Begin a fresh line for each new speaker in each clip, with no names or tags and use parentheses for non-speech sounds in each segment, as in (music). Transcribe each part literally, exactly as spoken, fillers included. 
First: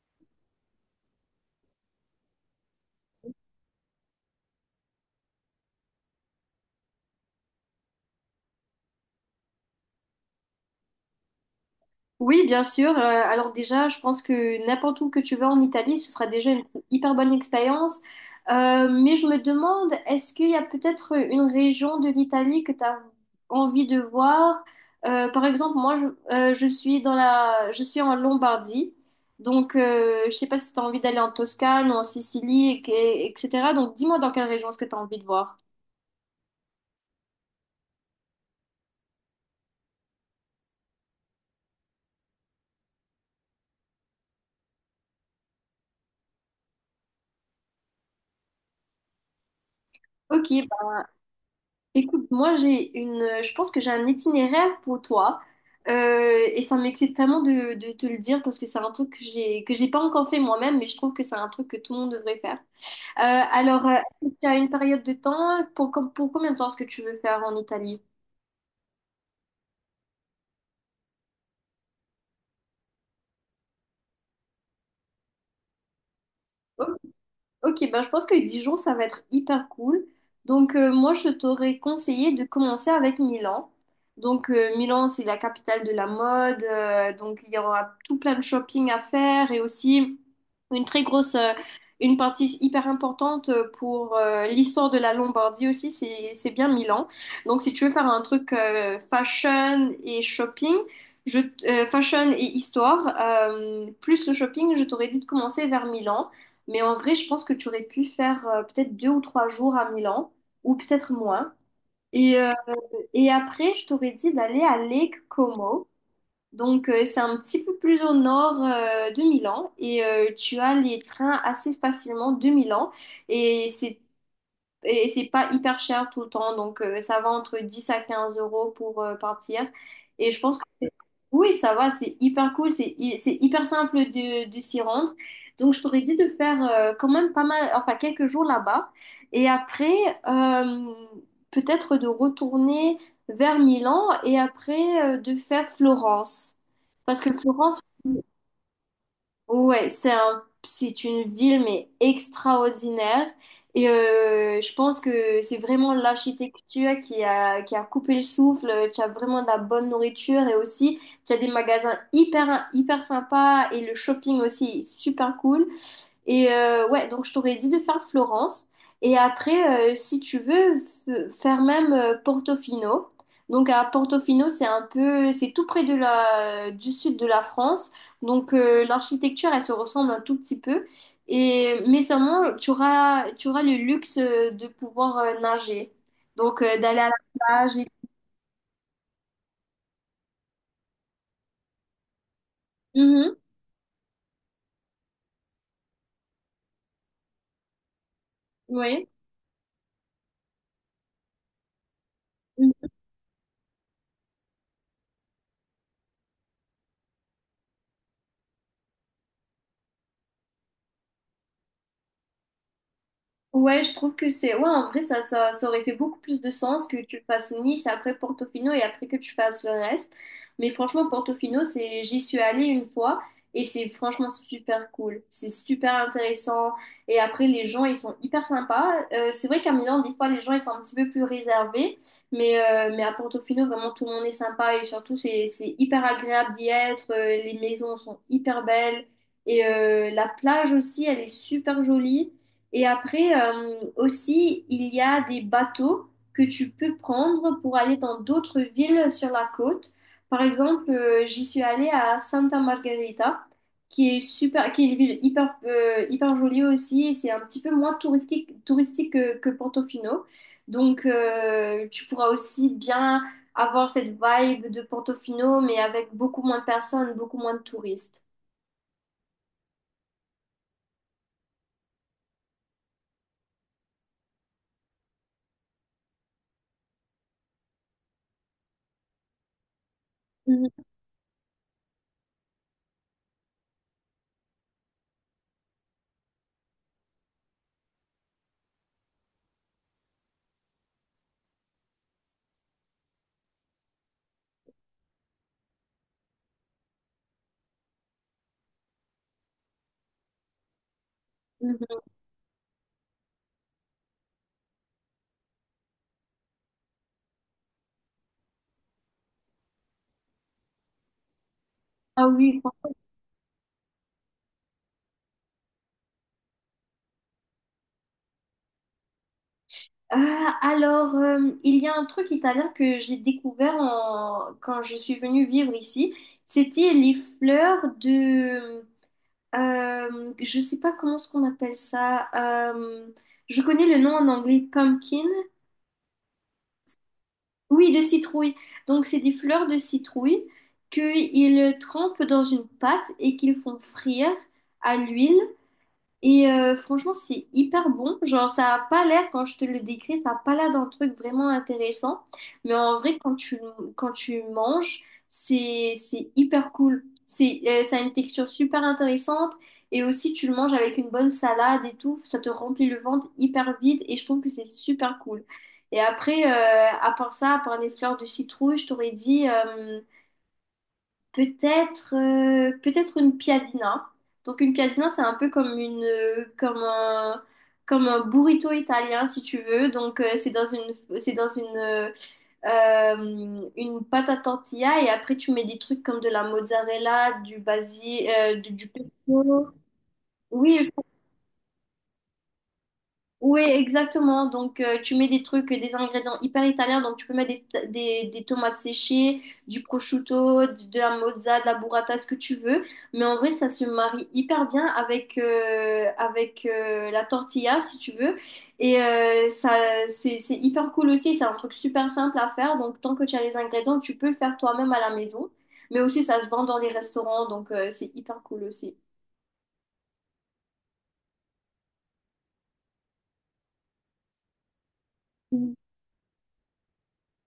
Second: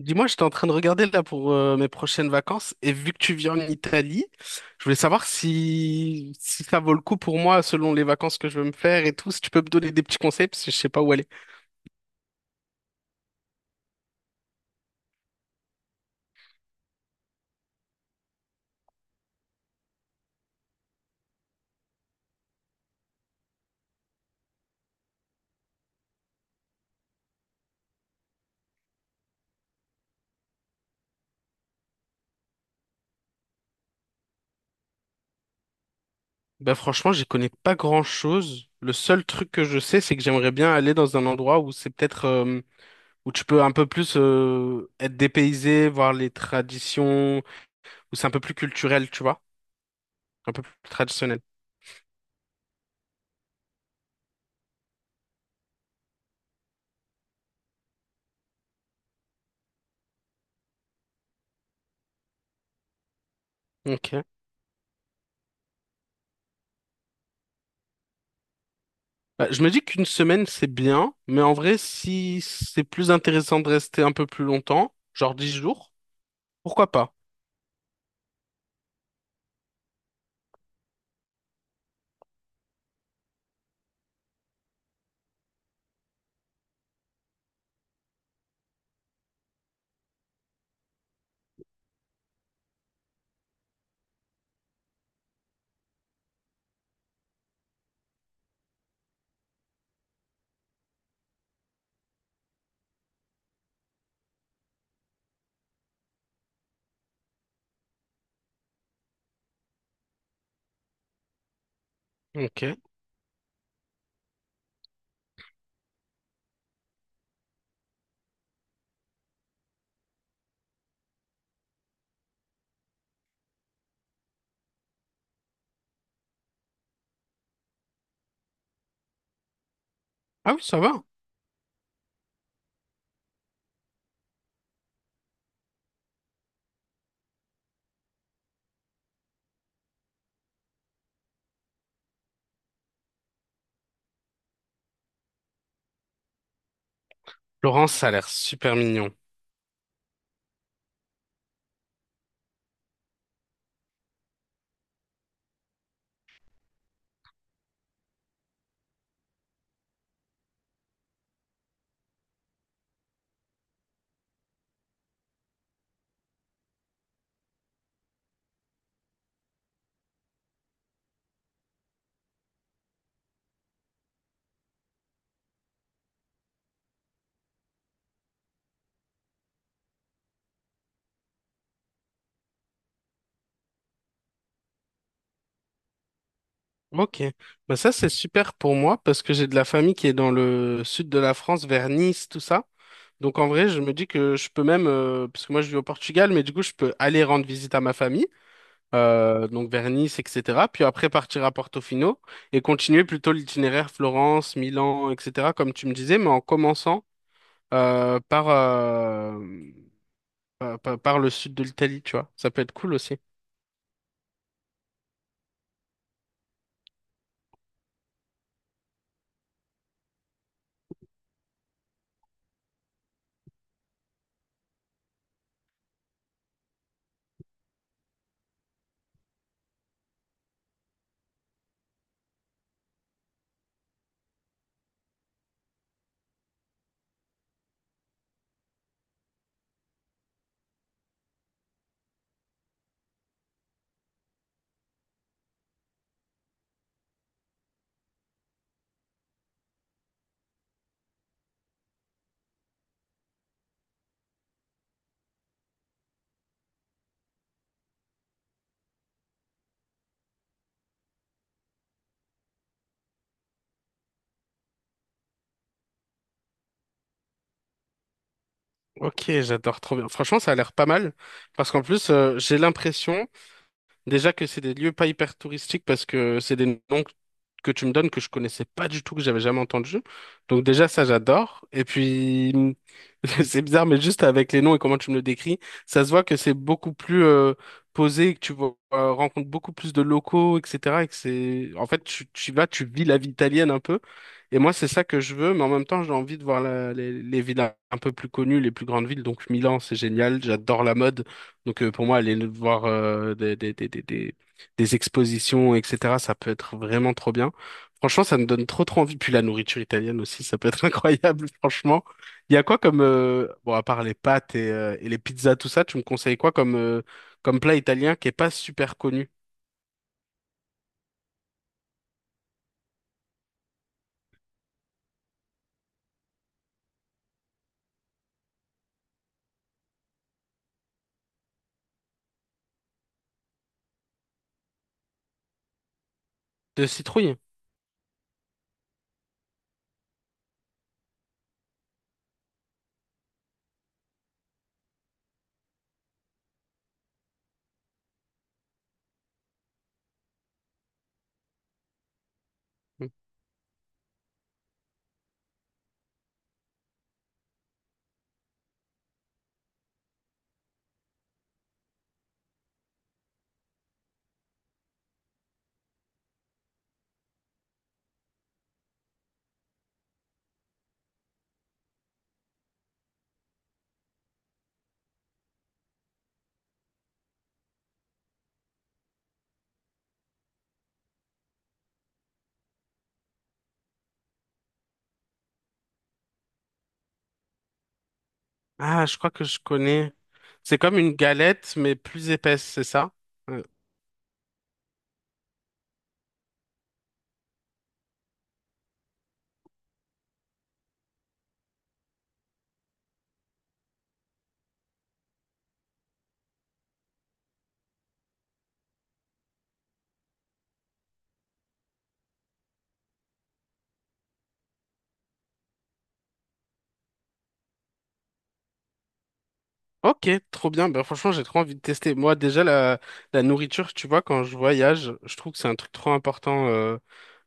Dis-moi, j'étais en train de regarder là pour euh, mes prochaines vacances et vu que tu vis en Italie, je voulais savoir si, si ça vaut le coup pour moi selon les vacances que je veux me faire et tout, si tu peux me donner des petits conseils parce que je sais pas où aller.
Oui, bien sûr. Euh, alors déjà, je pense que n'importe où que tu vas en Italie, ce sera déjà une hyper bonne expérience. Euh, mais je me demande, est-ce qu'il y a peut-être une région de l'Italie que tu as envie de voir? Euh, par exemple, moi, je, euh, je suis dans la, je suis en Lombardie. Donc, euh, je sais pas si tu as envie d'aller en Toscane ou en Sicile, et- et- etc. Donc, dis-moi dans quelle région est-ce que tu as envie de voir.
Ben franchement, j'y connais pas grand-chose. Le seul truc que je sais, c'est que j'aimerais bien aller dans un endroit où c'est peut-être euh, où tu peux un peu plus euh, être dépaysé, voir les traditions, où c'est un peu plus culturel, tu vois,
Ok.
un peu plus traditionnel.
Écoute, moi j'ai une, je pense que j'ai un itinéraire pour toi. Euh, et ça m'excite tellement de, de te le dire parce que c'est un truc que j'ai que j'ai pas encore fait moi-même, mais je trouve que c'est un truc que tout le monde devrait faire. Euh, alors, euh,
Ok.
est-ce que tu as une période de temps pour, com- pour combien de temps est-ce que tu veux faire en Italie?
Bah, je me dis qu'une semaine, c'est bien, mais en vrai, si c'est plus intéressant de rester un peu plus longtemps, genre dix jours, pourquoi pas?
Ok, ben je pense que Dijon, ça va être hyper cool. Donc, euh, moi, je t'aurais conseillé de commencer avec Milan. Donc, euh, Milan, c'est la capitale de la mode. Euh, donc, il y aura tout plein de shopping à faire, et aussi une très grosse, euh, une partie hyper importante pour euh, l'histoire de la Lombardie aussi, c'est, c'est bien Milan. Donc, si tu veux faire un truc euh, fashion et shopping, je, t- euh, fashion et histoire, euh, plus le shopping, je t'aurais dit de commencer vers Milan. Mais en vrai, je pense que tu aurais pu faire euh, peut-être deux ou trois jours à Milan, ou peut-être moins. Et, euh,
Ok.
et après, je t'aurais dit d'aller à Lake Como. Donc, euh, c'est un petit peu plus au nord euh, de Milan. Et euh, tu as les trains assez facilement de Milan. Et c'est et c'est pas hyper cher tout le temps, donc euh, ça va entre dix à quinze euros pour euh, partir. Et je
Ah
pense
oui,
que
ça
c'est-
va.
oui, ça va, c'est hyper cool, c'est hy- c'est hyper simple de, de s'y rendre. Donc je t'aurais dit de faire euh, quand même pas mal, enfin quelques jours là-bas. Et après, euh, peut-être de retourner vers Milan et après euh, de faire Florence. Parce que Florence,
Laurence, ça a l'air super mignon.
ouais, c'est un, c'est une ville mais extraordinaire, et euh, je pense que c'est vraiment l'architecture qui a, qui a coupé le souffle. Tu as vraiment de la bonne nourriture, et aussi tu as des magasins hyper hyper sympas et le shopping aussi est super cool. Et euh, ouais, donc je t'aurais dit de faire Florence. Et après, euh, si tu veux, f- faire même euh, Portofino. Donc à Portofino, c'est un peu, c'est tout près de la, du sud de la France. Donc euh, l'architecture, elle se ressemble un tout petit peu. Et mais seulement, tu auras, tu auras le luxe euh, de pouvoir euh, nager. Donc euh, d'aller à
Ok,
la plage.
bah
Et...
ça c'est super pour moi parce que j'ai de la famille qui est dans le sud de la France, vers Nice, tout ça.
Mhm,
Donc en vrai, je me dis que je peux même, euh, parce que moi je vis au Portugal, mais du coup je peux aller rendre visite à ma famille,
oui.
euh, donc vers Nice, et cetera. Puis après partir à Portofino et continuer plutôt l'itinéraire Florence, Milan, et cetera. Comme tu me disais, mais en commençant euh, par, euh, pa- pa- par, le sud de l'Italie, tu vois. Ça peut être cool aussi.
Ouais, je trouve que c'est... Ouais, en vrai, ça, ça, ça aurait fait beaucoup plus de sens que tu fasses Nice, après Portofino, et après que tu fasses le reste. Mais franchement, Portofino, c'est... J'y suis allée une fois et c'est franchement super cool. C'est super intéressant. Et après, les gens, ils sont hyper sympas. Euh, c'est vrai qu'à Milan, des fois, les gens, ils sont un petit peu plus réservés. Mais, euh, mais à Portofino, vraiment, tout le monde est sympa, et surtout, c'est, c'est hyper agréable d'y être. Euh, Les maisons sont hyper belles. Et euh, la plage aussi, elle est super jolie. Et après, euh, aussi, il y a des bateaux que tu peux prendre pour aller dans d'autres villes sur la côte. Par exemple, euh, j'y suis allée à Santa Margherita, qui est super, qui est une ville hyper, euh, hyper jolie aussi. Et c'est un petit peu moins touristique, touristique que, que Portofino. Donc, euh, tu pourras aussi bien avoir cette vibe de Portofino, mais avec beaucoup moins de personnes, beaucoup moins de touristes.
Ok, j'adore trop bien. Franchement, ça a l'air pas mal parce qu'en plus, euh, j'ai l'impression déjà que c'est des lieux pas hyper touristiques parce que c'est des noms que que tu me donnes que je connaissais pas du tout, que j'avais jamais entendu. Donc
Mhm,
déjà ça j'adore. Et puis (laughs) c'est bizarre mais juste avec les noms et comment tu me le décris, ça se voit que c'est beaucoup plus euh, posé, que tu vois, euh, rencontres beaucoup plus de locaux, et cetera. Et que c'est en fait tu, tu vas, tu vis la vie italienne un peu. Et moi c'est ça que je veux, mais en même temps j'ai envie de voir la- les, les villes un peu plus connues, les plus grandes villes. Donc Milan c'est génial, j'adore la mode. Donc euh,
mhm.
pour moi, aller voir euh, des, des, des, des, des- des expositions, et cetera, ça peut être vraiment trop bien. Franchement, ça me donne trop trop envie. Puis la nourriture italienne aussi, ça peut être (laughs) incroyable, franchement.
Ah
Il y
oui.
a quoi comme... euh, Bon, à part les pâtes et, euh, et les pizzas, tout ça, tu me conseilles quoi comme, euh, comme plat italien qui est pas super connu?
Ah, alors, euh, il y a un truc italien que j'ai découvert en- quand je suis venue vivre ici. C'était les fleurs de... euh, je sais pas comment ce qu'on appelle ça. Euh, je connais le nom en anglais, pumpkin.
De citrouille?
Oui, de citrouille. Donc, c'est des fleurs de citrouille qu'ils trempent dans une pâte et qu'ils font frire à l'huile. Et euh, franchement, c'est hyper bon. Genre, ça a pas l'air, quand je te le décris, ça a pas l'air d'un truc vraiment intéressant. Mais en
Mmh.
vrai, quand tu, quand tu manges, c'est, c'est hyper cool. C'est, euh, ça a une texture super intéressante. Et aussi, tu le manges avec une bonne salade et tout. Ça te remplit le ventre hyper vite. Et je trouve que c'est super cool. Et après, euh, à part ça, à part les fleurs de citrouille, je t'aurais dit... euh, peut-être euh, peut-être une piadina. Donc une piadina, c'est un peu comme une euh, comme un comme un burrito italien si tu veux. Donc euh, c'est dans une c'est dans une euh, euh, une pâte à tortilla, et après tu mets des trucs comme de la mozzarella, du basil, euh, du, du
Ah, je crois que je
pesto.
connais. C'est
Oui,
comme une galette, mais plus épaisse, c'est ça?
oui,
Ouais.
exactement. Donc, euh, tu mets des trucs, des ingrédients hyper italiens. Donc, tu peux mettre des, des, des tomates séchées, du prosciutto, de, de la mozza, de la burrata, ce que tu veux. Mais en vrai, ça se marie hyper bien avec, euh, avec euh, la tortilla, si tu veux. Et euh, ça, c'est, c'est hyper cool aussi. C'est un truc super simple à faire. Donc, tant que tu as les ingrédients, tu peux le faire toi-même à la maison. Mais aussi, ça se vend dans les restaurants. Donc, euh, c'est hyper cool aussi.
Ok, trop bien. Bah, franchement, j'ai trop envie de tester. Moi, déjà, la, la nourriture, tu vois, quand je voyage, je trouve que c'est
Mm.
un truc trop important euh,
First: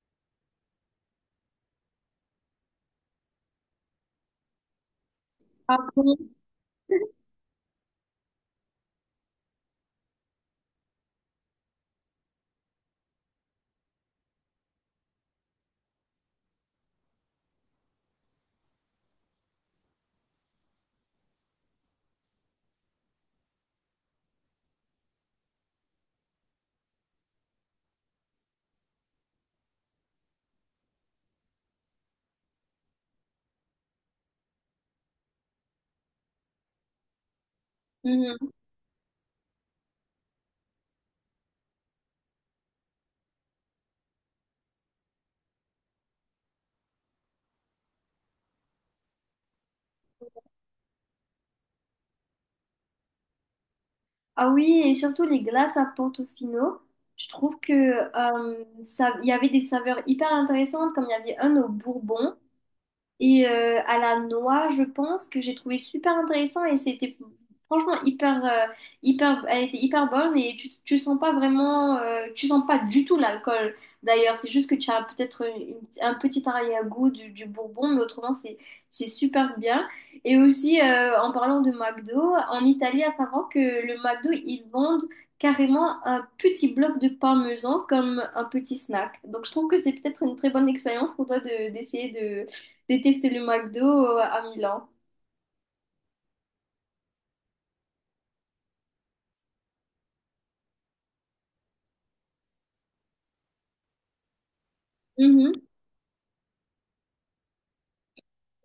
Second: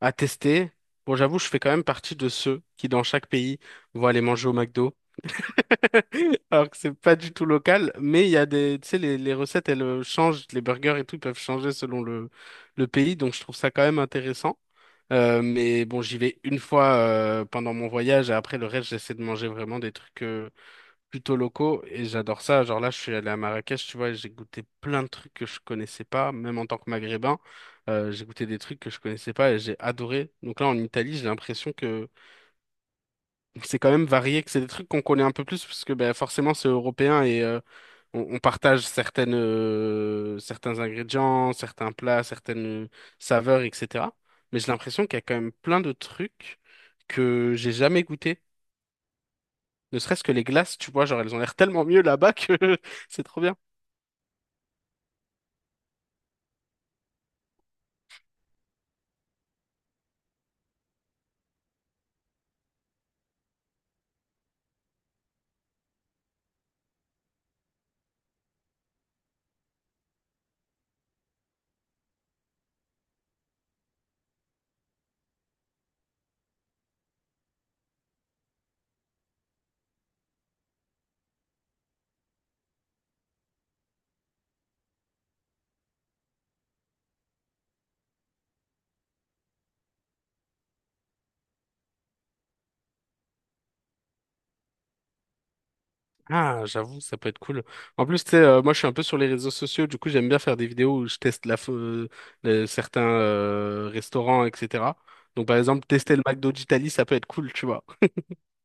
à tester. Bon, j'avoue, je fais quand même partie de ceux qui, dans chaque pays, vont aller manger au McDo.
Ah bon?
(laughs) Alors que c'est
(laughs)
pas du tout local, mais il y a des, tu sais, les, les recettes, elles euh, changent, les burgers et tout, ils peuvent changer selon le, le pays, donc je trouve ça quand même intéressant. Euh, mais bon, j'y vais une fois euh, pendant mon voyage et après le reste, j'essaie de manger vraiment des trucs euh, plutôt locaux et j'adore ça. Genre là, je suis allé à Marrakech, tu vois, et j'ai goûté plein de trucs que je connaissais pas, même en tant que Maghrébin, euh, j'ai goûté des trucs que je connaissais pas et j'ai adoré. Donc là, en Italie, j'ai l'impression que c'est quand même varié, que c'est des trucs qu'on connaît un peu plus parce que ben, forcément, c'est européen et euh, on, on
Mhm.
partage certaines, euh, certains ingrédients, certains plats, certaines saveurs, et cetera. Mais j'ai l'impression qu'il y a quand même plein de trucs que j'ai jamais goûté. Ne serait-ce que les glaces, tu vois, genre elles ont l'air tellement mieux là-bas que (laughs) c'est trop bien.
Ah oui, et surtout les glaces à Portofino. Je trouve que euh, ça, il y avait des saveurs hyper intéressantes, comme il y avait un au bourbon. Et euh, à la noix, je pense que j'ai trouvé super intéressant, et c'était franchement hyper, euh, hyper, elle était hyper bonne, et tu, tu sens pas vraiment, euh, tu sens pas du tout l'alcool. D'ailleurs, c'est juste que tu as peut-être une- un petit arrière-goût du, du bourbon, mais autrement, c'est, c'est super bien. Et aussi, euh, en parlant de McDo, en Italie, à savoir que le McDo, ils vendent carrément un petit bloc de parmesan comme un petit snack. Donc, je trouve que c'est peut-être une très bonne expérience pour toi de, d'essayer déteste le McDo euh, à Milan.
Ah, j'avoue, ça peut être cool. En plus, tu sais, euh, moi je suis un peu sur les réseaux sociaux, du coup j'aime bien faire des vidéos où je teste la, fa- euh, le- certains euh, restaurants, et cetera. Donc par
Mhm.
exemple, tester le McDo d'Italie, ça peut être cool, tu vois.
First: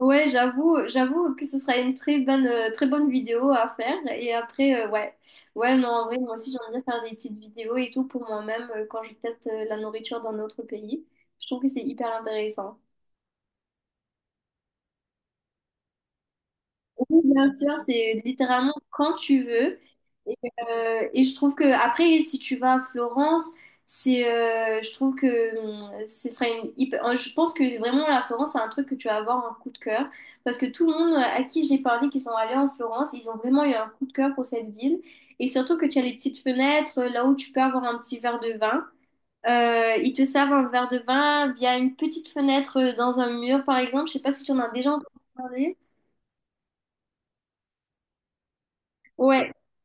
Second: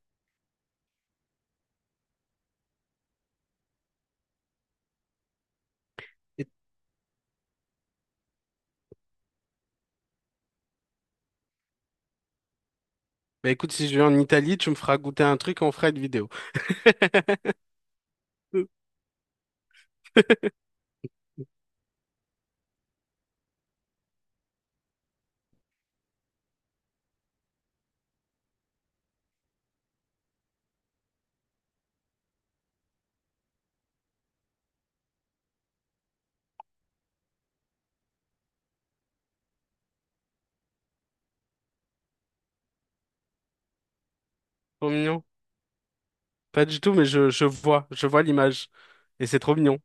Ouais, j'avoue, j'avoue que ce sera une très bonne, euh, très bonne vidéo à faire. Et après, euh, ouais. Ouais, non, en vrai, moi aussi,
(laughs)
j'aime bien faire des petites vidéos et tout pour moi-même euh, quand je teste euh, la nourriture dans notre pays. Je trouve que c'est hyper intéressant.
Bah écoute, si je vais en Italie, tu me feras goûter un truc, on fera une vidéo.
Oui, bien sûr, c'est
Peu.
littéralement quand tu veux. Et,
(laughs)
euh, et je trouve que après, si tu vas à Florence, c'est, euh, je trouve que hum, ce sera une hyper- euh, je pense que vraiment la Florence, c'est un truc que tu vas avoir un coup de cœur, parce que tout le monde euh, à qui j'ai parlé qui sont allés en Florence, ils ont vraiment eu un coup de cœur pour cette ville. Et surtout que tu as les petites fenêtres là où tu peux avoir un petit verre de vin. Euh, ils te servent un verre de vin via une petite fenêtre euh, dans un mur, par exemple. Je sais pas si tu en as
Trop
déjà entendu
mignon.
parler.
Pas du tout, mais je, je vois, je vois l'image. Et c'est
Ouais,
trop mignon,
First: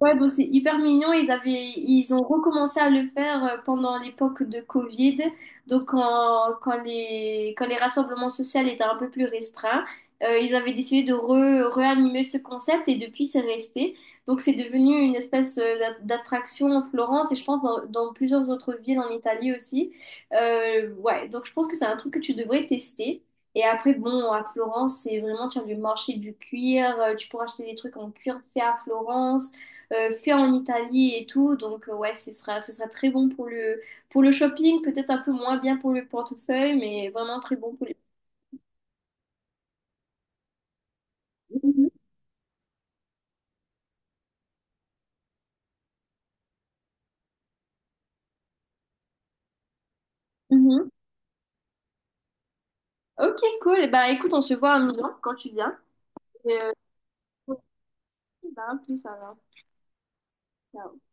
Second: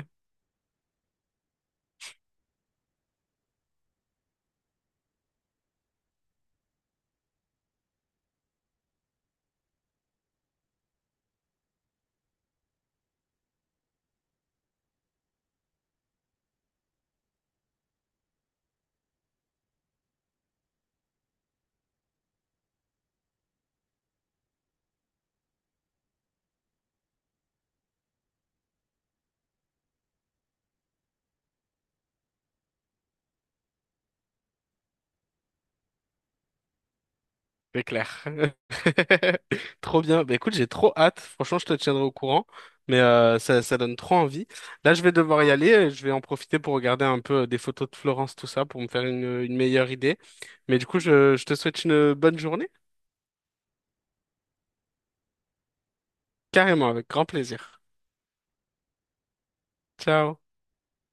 ouais, donc c'est hyper mignon. Ils avaient, ils ont recommencé à le faire euh, pendant l'époque de Covid. Donc, quand, quand les, quand les rassemblements sociaux étaient un peu plus restreints, euh, ils avaient décidé de re- réanimer ce concept, et depuis, c'est resté. Donc, c'est devenu une espèce euh, d'a- d'attraction en Florence, et je pense dans, dans plusieurs autres villes en Italie aussi. Euh, ouais, donc je pense que c'est un truc que tu devrais tester. Et après, bon, à Florence, c'est vraiment, tu as le marché du cuir, euh, tu pourras acheter des truits en cuir fait à Florence euh, fait en Italie et tout. Donc, euh, ouais, ce sera, ce sera très bon pour le, pour le shopping, peut-être un peu moins bien pour le portefeuille, mais vraiment très bon
c'est
pour les.
clair. (laughs) Trop bien. Bah écoute, j'ai trop hâte. Franchement, je te
Mhm.
tiendrai au courant. Mais euh, ça, ça donne trop envie. Là, je vais devoir y aller. euh, Je vais en profiter pour regarder un peu euh, des photos de Florence, tout ça, pour me faire une, une meilleure idée. Mais du
Mhm.
coup, je, je te souhaite une bonne journée.
Ok, cool. Bah, écoute, on se voit à Milan quand tu viens. Et, euh,
Carrément, avec grand plaisir.
bah, à plus alors.
Ciao.
Ciao.